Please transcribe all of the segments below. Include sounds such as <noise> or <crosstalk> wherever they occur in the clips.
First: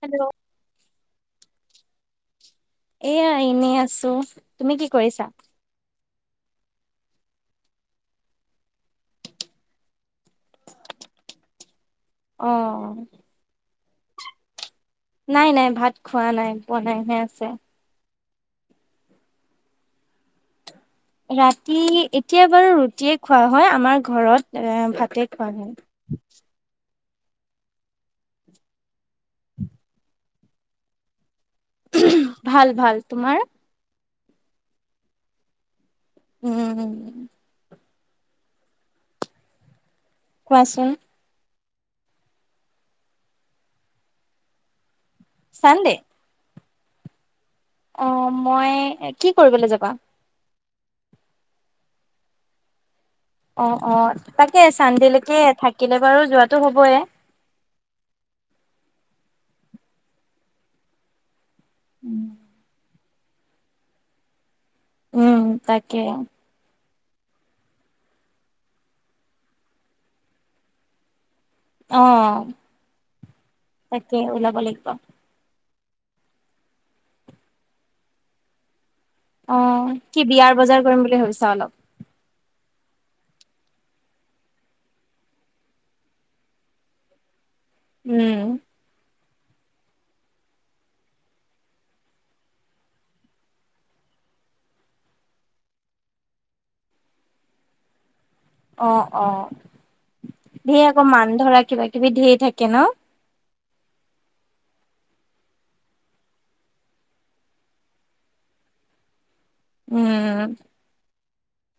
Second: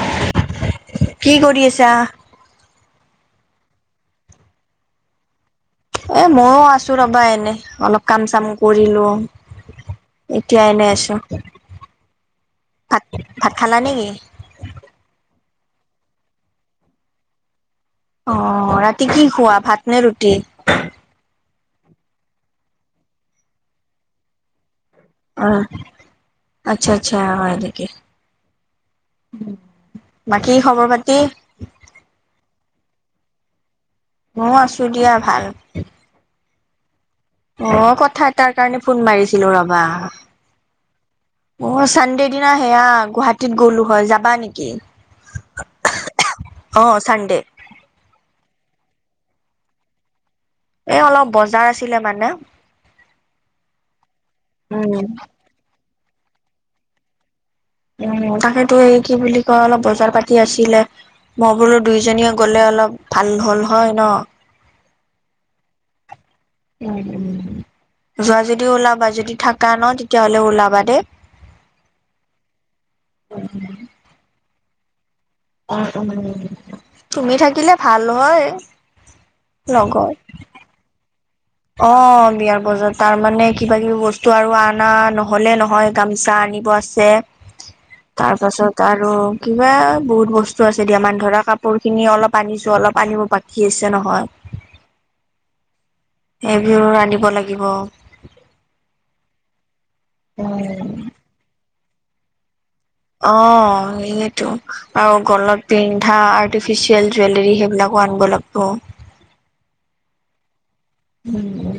Hello কি কৰি আছা এয়া এনেই আছো তুমি কি কৰিছা এ মইও আছো ৰবা এনে অলপ কাম চাম কৰিলো। এতিয়া এনে আছো। অ ভাত ভাত খালা নেকি নাই নাই ভাত খোৱা নাই বনাইহে আছে অ ৰাতি কি খোৱা ভাত নে ৰুটি? ৰাতি এতিয়া বাৰু ৰুটিয়ে খোৱা হয় আমাৰ ঘৰত এ ভাতে অ খোৱাে হয়। আচ্ছা আচ্ছা হয় নেকি বাকী খবৰ পাতি ভাল ভাল তোমাৰ মও আছোঁ দিয়া ভাল। উম উম অ কথা এটাৰ কাৰণে ফোন মাৰিছিলো ৰবা। কোৱাচোন অ চানডে দিনা সেয়া গুৱাহাটীত গ'লো হয় যাবা নেকি? চান্দে অ চান্দে অ মই কি কৰিবলে যাবা এ অলপ বজাৰ আছিলে মানে অ অ তাকে উম চান্দে লেকে থাকিলে বাৰু যোৱাটো হ'বয়ে উম তাকেতো এই কি বুলি কয় অলপ বজাৰ পাতি আছিলে মই বোলো দুয়োজনীয়ে গ'লে অলপ ভাল হ'ল হয় ন উম তাকে উ যোৱা যদি ওলাবা যদি থাকা ন তেতিয়াহ'লে ওলাবা দেই অ তাকে ওলাব লাগিব উম উম তুমি থাকিলে ভাল হয় অ লগত। কি বিয়াৰ বজাৰ কৰিম বুলি ভাবিছ অ বিয়াৰ বজাৰ তাৰমানে কিবা কিবি বস্তু আৰু আনা নহ'লে নহয় গামোচা আনিব আছে উম তাৰ পাছত আৰু কিবা বহুত বস্তু আছে দিয়া মান ধৰা কাপোৰ খিনি অলপ আনিছো অলপ আনিব বাকী আছে নহয়। সেইবোৰ ৰান্ধিব লাগিব অ অ সেই উম। আক মান ধৰা কিবা কিবি ধেই থাকে ন। অ সেতো আৰু গলত পিন্ধা আৰ্টিফিচিয়েল জুৱেলৰী সেইবিলাক কো‌ আনব লাগব উম উম উম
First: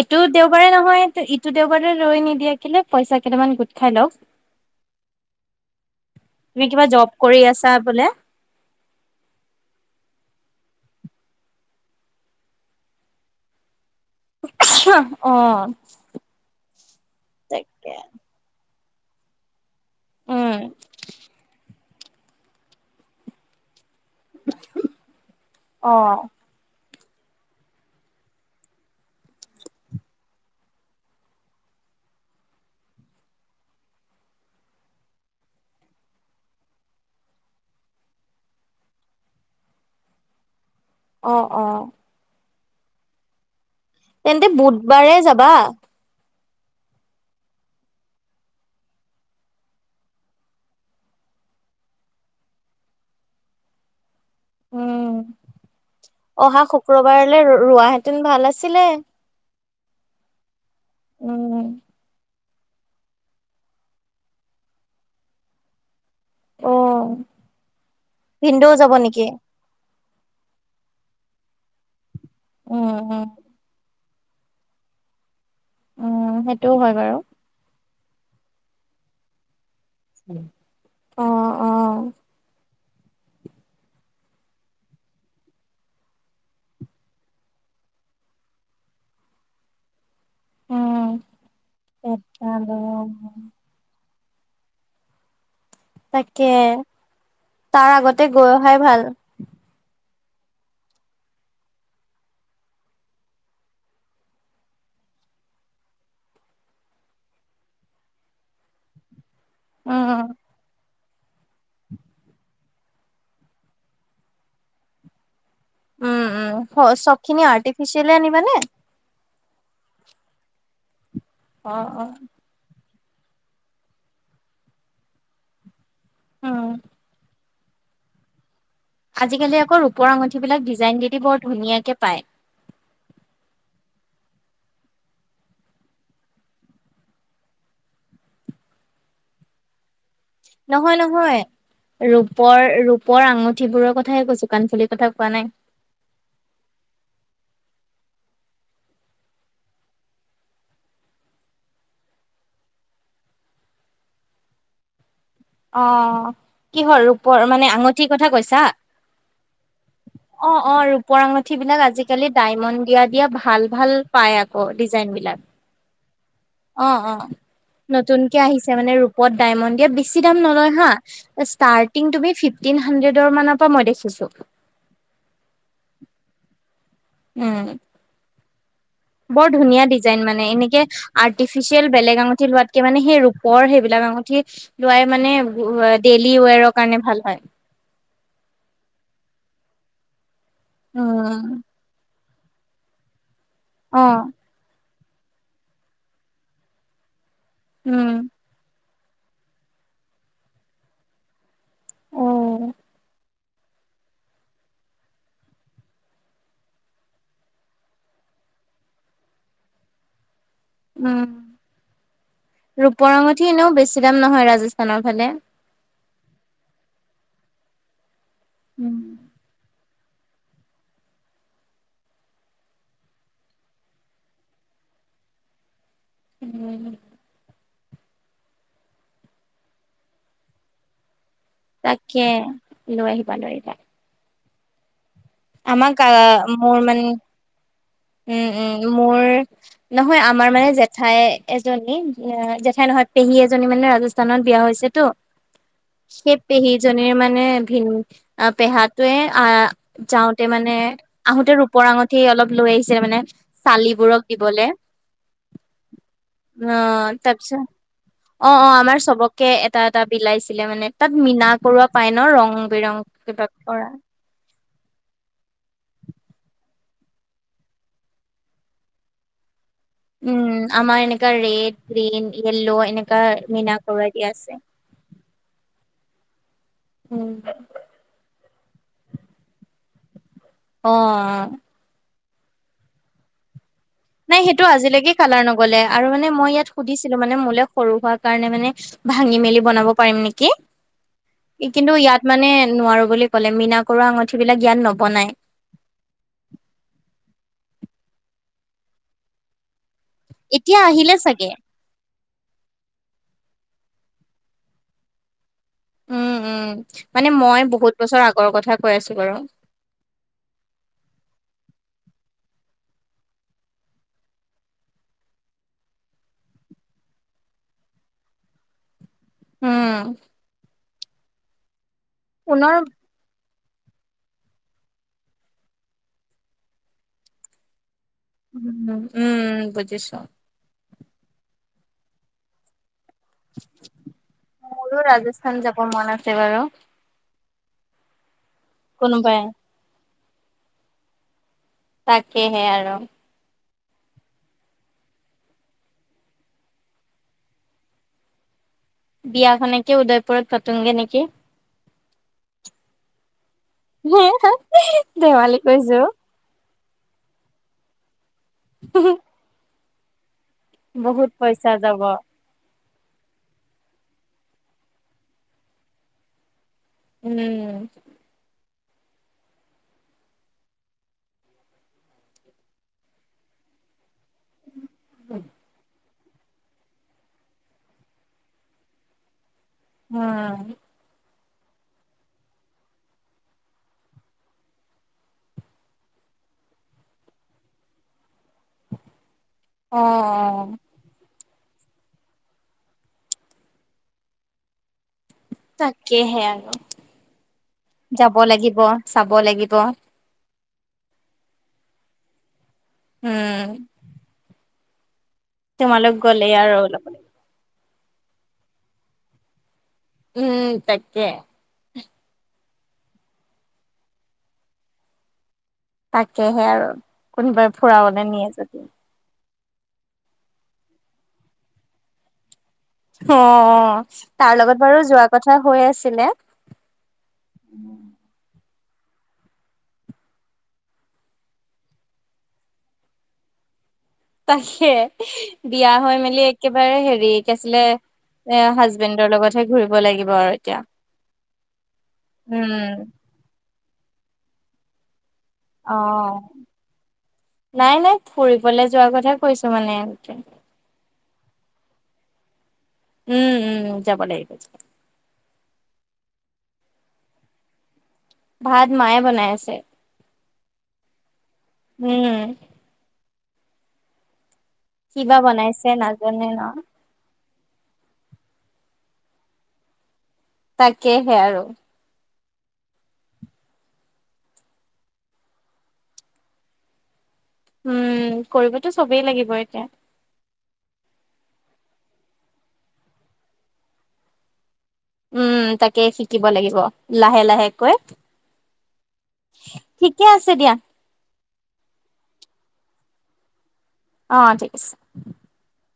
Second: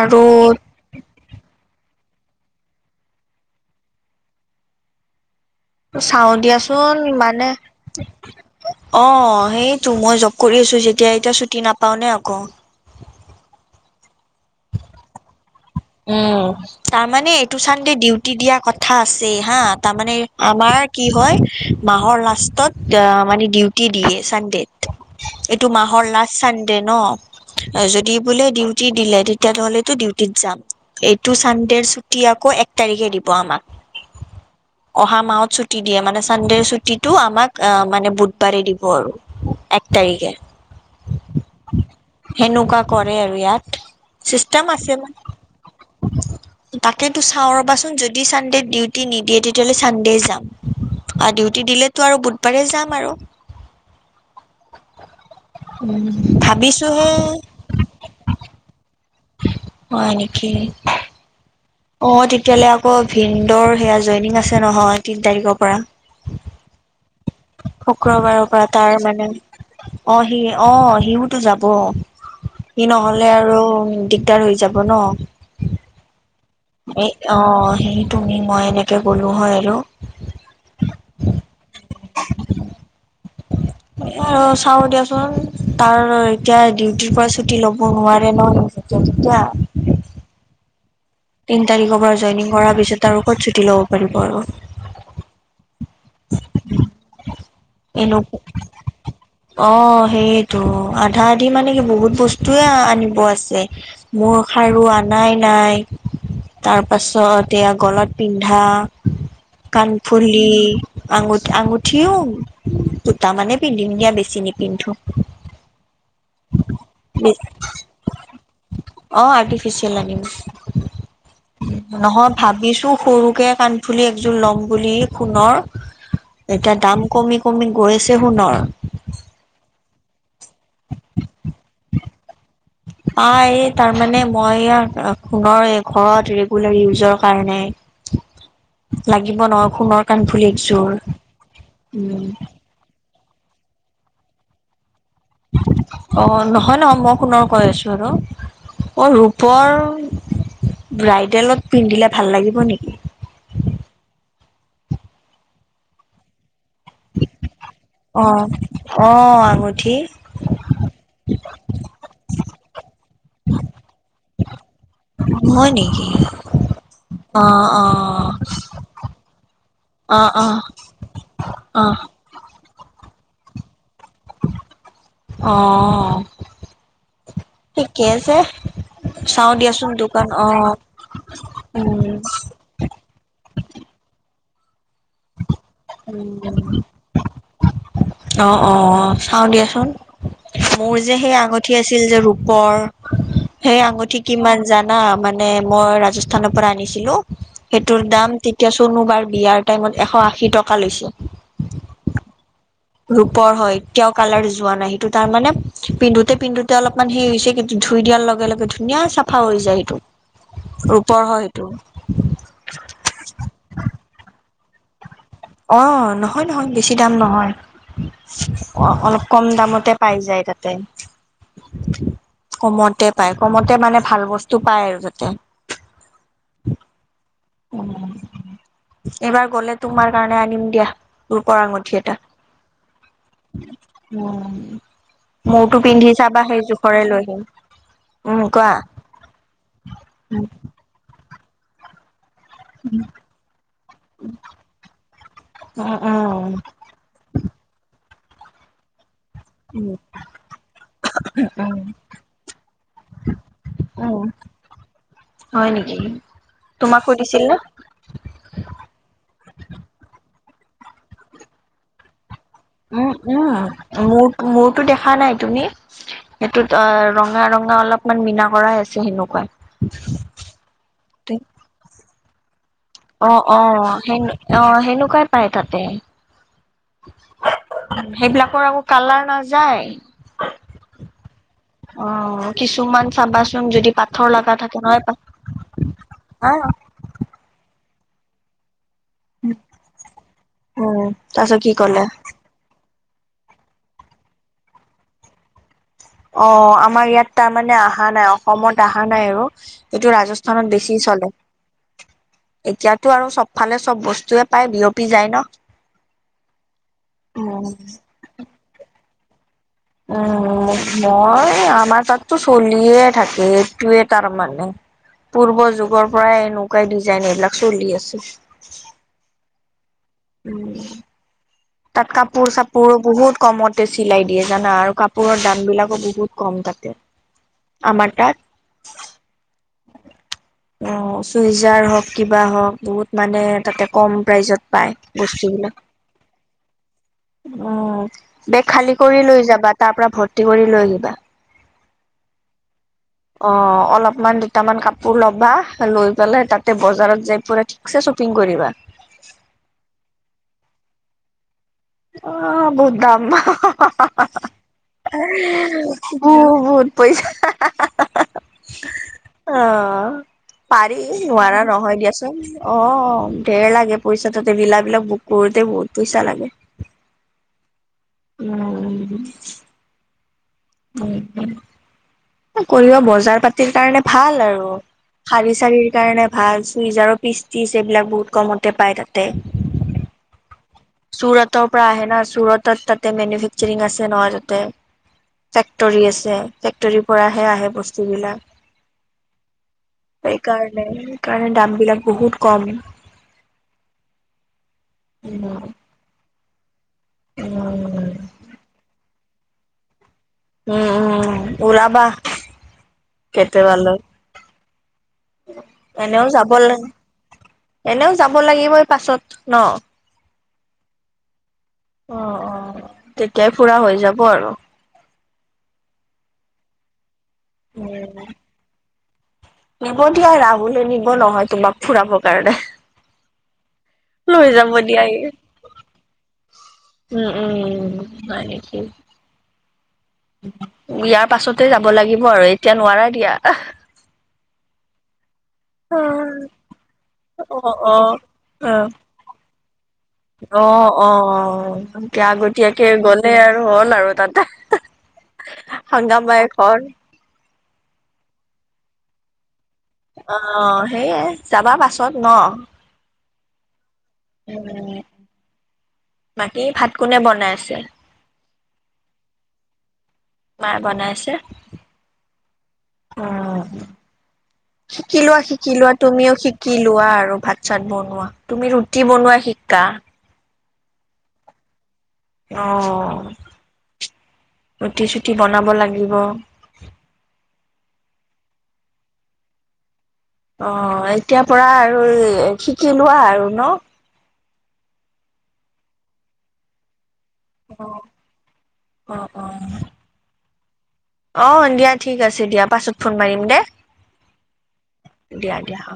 এইটো দেওবাৰে নহয় ইটো দেওবাৰে ৰৈ নিদিয়া কেলে পইচা কেইটামান গোট খাই লওক চাও তুমি কিবা দিয়াচোন জব কৰি মানে আছা বোলে অ সেইটো মই জব কৰি আছোঁ যেতিয়া এতিয়া ছুটি নাপাওঁ নে আক উমচ, অঁ উম তাৰমানে এইটো চানডে ডিউটি দিয়া কথা আছে হা তামানে উম আমাৰ কি হয় মাহৰ লাষ্টত অ মানে ডিউ টী দিয়ে চানডেত, এইটো অ মাহৰ লাষ্ট চানডে ন। যদি বোলে ডিউটি দিলে তেতিয়াহলেতো ডিউটিত যাম। এইটো চানডেৰ ছুটি আকৌ এক তাৰিখে দিব আমাক। অহা মাহত ছুটি দিয়ে, মানে চানডেৰ ছুটিটো আমাক আহ মানে বুধবাৰে দিব আৰু। এক তাৰিখে। অ অ সেনেকুৱা কৰে আৰু ইয়াত। তেন্তে চিষ্টেম আছে মানে বুধবাৰে যাবা তাকেতো চাওঁ ৰবাচোন যদি চানডে ডিউটি নিদিয়ে, তেতিয়াহ'লে চানডে যাম। আ ডিউটি দিলেতো আৰু বুধবাৰে যাম আৰু। উম উম, অহা ভাবিছোহে শুক্ৰবাৰলৈ ৰোৱাহেঁতেন ভাল আছিলে। হয় নিকি? উম। অ তেতিয়াললে আকৌ ভিনন্দৰ সেয়া জইনিং আছে নহয়, তিন তাৰিখৰ পৰা। অ শুক্ৰবাৰৰ পৰা ভিনদেউ যাব তাৰ নেকি মানে, অ সি অ সিওতো যাব। সি উম উম নহলে আৰু দিগদাৰ হৈ যাব ন। উম হে হেই অ সেই তুমি মই এনেকে গ'লো হয় আৰু। অহ অহ। <inaudible> আৰু চাও দিয়াচোন তাৰ এতিয়া ডিউটিৰ পৰা ছুটি লব নোৱাৰে ন। উম তেতিয়া। উম তিন তাৰিখৰ পৰা জইনিং কৰাৰ পিছতে কত ছুটি ল'ব পাৰিব আৰু। তাকে, তাৰ এনো আগতে গৈ অহাই ভাল। অ' সেইটো আধা আধি মানে কি বহুত বস্তুয়ে আনিব আছে, মোৰ খাৰু আন নাই নাই তাৰপাছত এয়া গলাত পিন্ধা উম। কাণফুলি, আঙুঠি আঙুঠিও দুটামানে পিন্ধিম দিয়া বেছি নিপিন্ধোঁ। উম উ চব খিনি আৰ্টিফিচিয়েল আনিবানে? ফিচিয়েল আনিম, অ', অ', নহয় ভাবিছো সৰুকে কাণফুলি একযোৰ লম বুলি সোণৰ, উম, এতিয়া দাম কমি কমি গৈছে সোণৰ। আজিকালি আকৌ ৰূপৰ আঙঠিবিলাক ডিজাইন দিদি বৰ ধুনীয়াকে পায়। আ এই তাৰ মানে মই ইয়াক সোনৰ ঘৰত ৰেগুলাৰ ইউজৰ কাৰণে। লাগিব ন সোণৰ কাণফুলি একযোৰ নহয় নহয় উম ৰূপৰ ৰূপৰ আঙুঠিবোৰৰ কথাইে কৈছো কাণফুলি পাঠক। অ নহয় ন মই সোণৰ কৈ আছো। ধৰক, মই ৰূপৰ ব্ৰাইডেলত পিন্ধিলে ভাল লাগিব নেকি? অ কিহল ৰূপৰ মানে আ আঙঠি অ কথা কৈছা? অ আঙুঠি অ অ ৰূপৰ আঙুঠি বিলাক আজি আজিকালি ডায়মণ্ড দিয়া দিয়া ভাল ভাল পাই আকৌ। ডিজাইন বিলাক। হয় নি? অ অ। নতুনকে আহিছে মানে ৰূপত ডায়মণ্ড দিয়া, বেছি অ দাম অ নলয় হা অ ষ্টাৰ্টিং তুমি ফি টিন হাণ্ডেডৰ মানৰ পৰা মই দেখ অ উম ঠিকেই আছে। বৰ চাও ধুনীয়া দিয়াচোন ডিজাইন দোকান মানে, অ এনেকে আৰ্টিফিচিয়েল উম বেলেগ আঙঠি লোৱাতকে মানে সেই ৰূপৰ সেইবিলাক আঙুঠি লোৱাই মানে ডেইলি উম ৱেৰৰ কাৰণে ভাল হয়। অ অ চাও দিয়াচোন। মোৰ যে সেই উম আঙুঠি আছিল যে ৰূপৰ সেই অ আঙুঠি কিমান জান। না মানে মই ৰাজস্থানৰ পৰা আনিছিলো সেইটোৰ উম দাম তেতিয়া চনো বাৰ বিয়াৰ। টাইমত এশ আশী টকা লৈছে। উম। ৰূপ হয় এতিয়াও কালাৰ যোৱা নাই সেইটো তাৰ মানে পিন্ধোতে পিন্ধোতে অলপ হে হৈছে ধুই দিয়া। লগে লগে ধুনীয়া চাফা হৈ যায় সেইটো। উম ৰূপৰ হয় সেইটো ৰূপৰ আঙঠি এনেও বেছি দাম নহয় ৰাজস্থানৰ ফালে। অ নহয় নহয় বেছি দাম নহয় অ উম অলপ কম দামতে। পাই যায় তাতে। কমতে পায় কমতে মানে ভাল বস্তু পায় আৰু যাতে। <unintelligible> এইবাৰ গলে তোমাৰ কাৰণে আনিম দিয়া। ৰূপৰ আঙঠি এটা তাকে লৈ আহিবা লৈ আহিবা উম। মূৰটো আমাক পিন্ধি চাবা সেই মোৰ মানে জোখৰে লৈ আহিম। উম উম মোৰ নহয় উম আমাৰ মানে জেঠাই এজনী। এ জেঠাই নহয় পেহী এজনী মানে ৰাজস্থানত বিয়া হৈছেতো। সেই উম পেহীজনীৰ মানে ভিন। অ পেহাটোৱে আহ উম যাওঁতে মানে আহোতে উম ৰূপৰ আঙঠি অলপ লৈ আহিছে। মানে চালিবোৰক উম, দিবলৈ। হয় নেকি অ তোমাকো দিছিল ন তাৰপিছত অ অ আমাৰ চবকে এটা এটা বিল। লাইছিলে মানে তাত মিনা কৰোৱা পাই ন ৰং। বিৰং উম উম কিবা কৰা মোৰ মোৰতো দেখা নাই তুমি। সেইটোত অ ৰঙা ৰঙা অলপমান মীনা কৰাই আছে সেনেকুৱাই। উম আমাৰ এনেকা ৰেড গ্ৰীন ইয়েললউ অ অ সে অ সেনেকুৱাই পায় তাতে। উম। পৰা আকৌ কালাৰ নাযায়। অ। অ কিছুমান চাবাচোন যদি। পাথৰ নাই লগা সেইটো থাকে নহয় আজিলৈকে কালাৰ নগলে হা সৰু হোৱা কাৰণে মানে। ভাঙি মেলি বনাব পাৰিম নেকি উম তাৰপিছত কি কিন্তু ক'লে ইয়াত মানে নোৱাৰো বুলি। কলে মীনা কৰোৱা আঙুঠি বিলাক ইয়াত নবনাই। অ আমাৰ ইয়াত তাৰমানে আহা নাই অসমত আহা নাই আৰু। এইটো ৰাজস্থানত এতিয়া বেছি আহিলে চলে। চাগে এতিয়াতো আৰু চবফালে চব বস্তুয়ে পায় বিয়পি যায় নহঁ। উম উম মানে মই বহুত বছৰ আগৰ কথা কৈ আছো বাৰু। উম। মই আমাৰ তাততো চলিয়ে থাকে একটোৱে তাৰ মানে। পূৰ্ব যুগৰ পৰাই এনেকুৱাই ডিজাইন এইবিলাক চলি আছে। উম। উ তাত কাপোৰ পুনৰ চাপোৰ বহুত। কমতে চিলাই দিয়ে জানা আৰু কাপোৰৰ দাম বিলাকো বহুত কম তাতে আমাৰ। তাত। উম উম বুজিছো। অ চুইজাৰ হওক কিবা হওক বহুত। মানে তাতে কম প্ৰাইজত পায় মোৰো ৰাজস্থান যাব বস্তুবিলাক। মন আছে বাৰু উম বেগ খালী কৰি কোনোবাই লৈ যাবা তাৰ পৰা ভৰ্তি কৰি লৈ আহিবা তাকেহে আৰু। অ অলপমান দুটামান কাপোৰ ল'বা লৈ পেলাই তাতে বজাৰত যাই পুৰা ঠিকছে শ্বপিং কৰিবা। বিয়াখনকে উদয়পুৰত পাতোংগে নেকি? অ বহুত দাম। হে হে হে ধেমালি কৰিছোঁ বহুত পইচা, অহঁ পাৰি বহুত নোৱাৰা পইচা নহয় যাব দিয়াচোন। অ ধেৰ লাগে পইচা তীতে বিলাবলাক বুক কৰোতে বহুত পইচা লাগে। উম। উম। কৰিব বজাৰ পাতিৰ কাৰণে ভাল আৰু। শাৰী চাৰীৰ কাৰণে ভাল চুইজাৰৰ পিচ তিছ এইবিলাক বহুত কমতে পায় তাতে। উম। চুৰটৰ পৰা আহে ন চুৰতত তাতে মেনুফেকচাৰিং আছে নহ তাতে। <unintelligible> ফেক্টৰী আছে ফেক্টৰী কৰাহে আহে বস্তু বিলাক অ', সেইকাৰণে। কাৰণ দাম বিলাক বহুত কম। তাকেহে, আৰু উম উম যাব লাগিব চাব লাগিব। উম উম উলাবা, কেতিবা উম। লৈ। তোমালোক গ'লেই লাগে আৰু এনেও যাব লাগিবই পাছত ন। উম তাকে। অ অ তেতিয়াই ফুৰা হৈ যাব আৰু। তাকেহে আৰু, কোনোবাই ফুৰাবলৈ উম নিয়ে যদি। নিব দিয়া ৰাহুলে নিব নহয় তোমাক ফুৰাব কাৰণে। অ, লৈ তাৰ যাব লগত বাৰু দিয়া ই যোৱা কথা হৈ আছিলে। উম উম উম তাকেতো ইয়াৰ পাছতে যাব লাগিব আৰু এতিয়া নোৱাৰা দিয়া। তাকে বিয়া, অ হৈ মেলি একেবাৰে হেৰি কে অ আছিলে। এ অ, হাজবেণ্ডৰ লগতহে ঘুৰিব লাগিব আৰু অ এতিয়া, অ আগতীয়াকে উম, গ'লে আৰু। আৰু তাতে, হগামাই অ'। ঘৰ। <unintelligible> নাই নাই ফুৰিবলৈ যোৱা কথা কৈছো। মানে, অ সেইয়েই যাবা পাছত ন। উম উম যাব লাগি উম বাকী ভাত কোনে বনাই আছে। ভাত মায়ে বনাই আছে। মায়ে বনাইছে উম আহ। কিবা শিকিলোৱা শিকি বনাইছে লোৱা তুমিও নাজানে ন শিকি লোৱা আৰু ভাত। চাত বনোৱা তুমি ৰুটি বনোৱা শিকা। তাকেহে আৰু। আহ। ৰুটি চুটি বনাব লাগিব। উম কৰিবতো চবেই লাগিব এতিয়া। অ এতিয়া পৰা আৰু শিকি লোৱা আৰু ন। উম তাকে শিকিব লাগিব। লাহে লাহে অ', কৈ, অ', ঠিকে আছে দিয়া। অ দিয়া ঠিক আছে দিয়া পাছত ফোন মাৰিম দে। অ ঠিক আছে। দিয়া দিয়া অ'।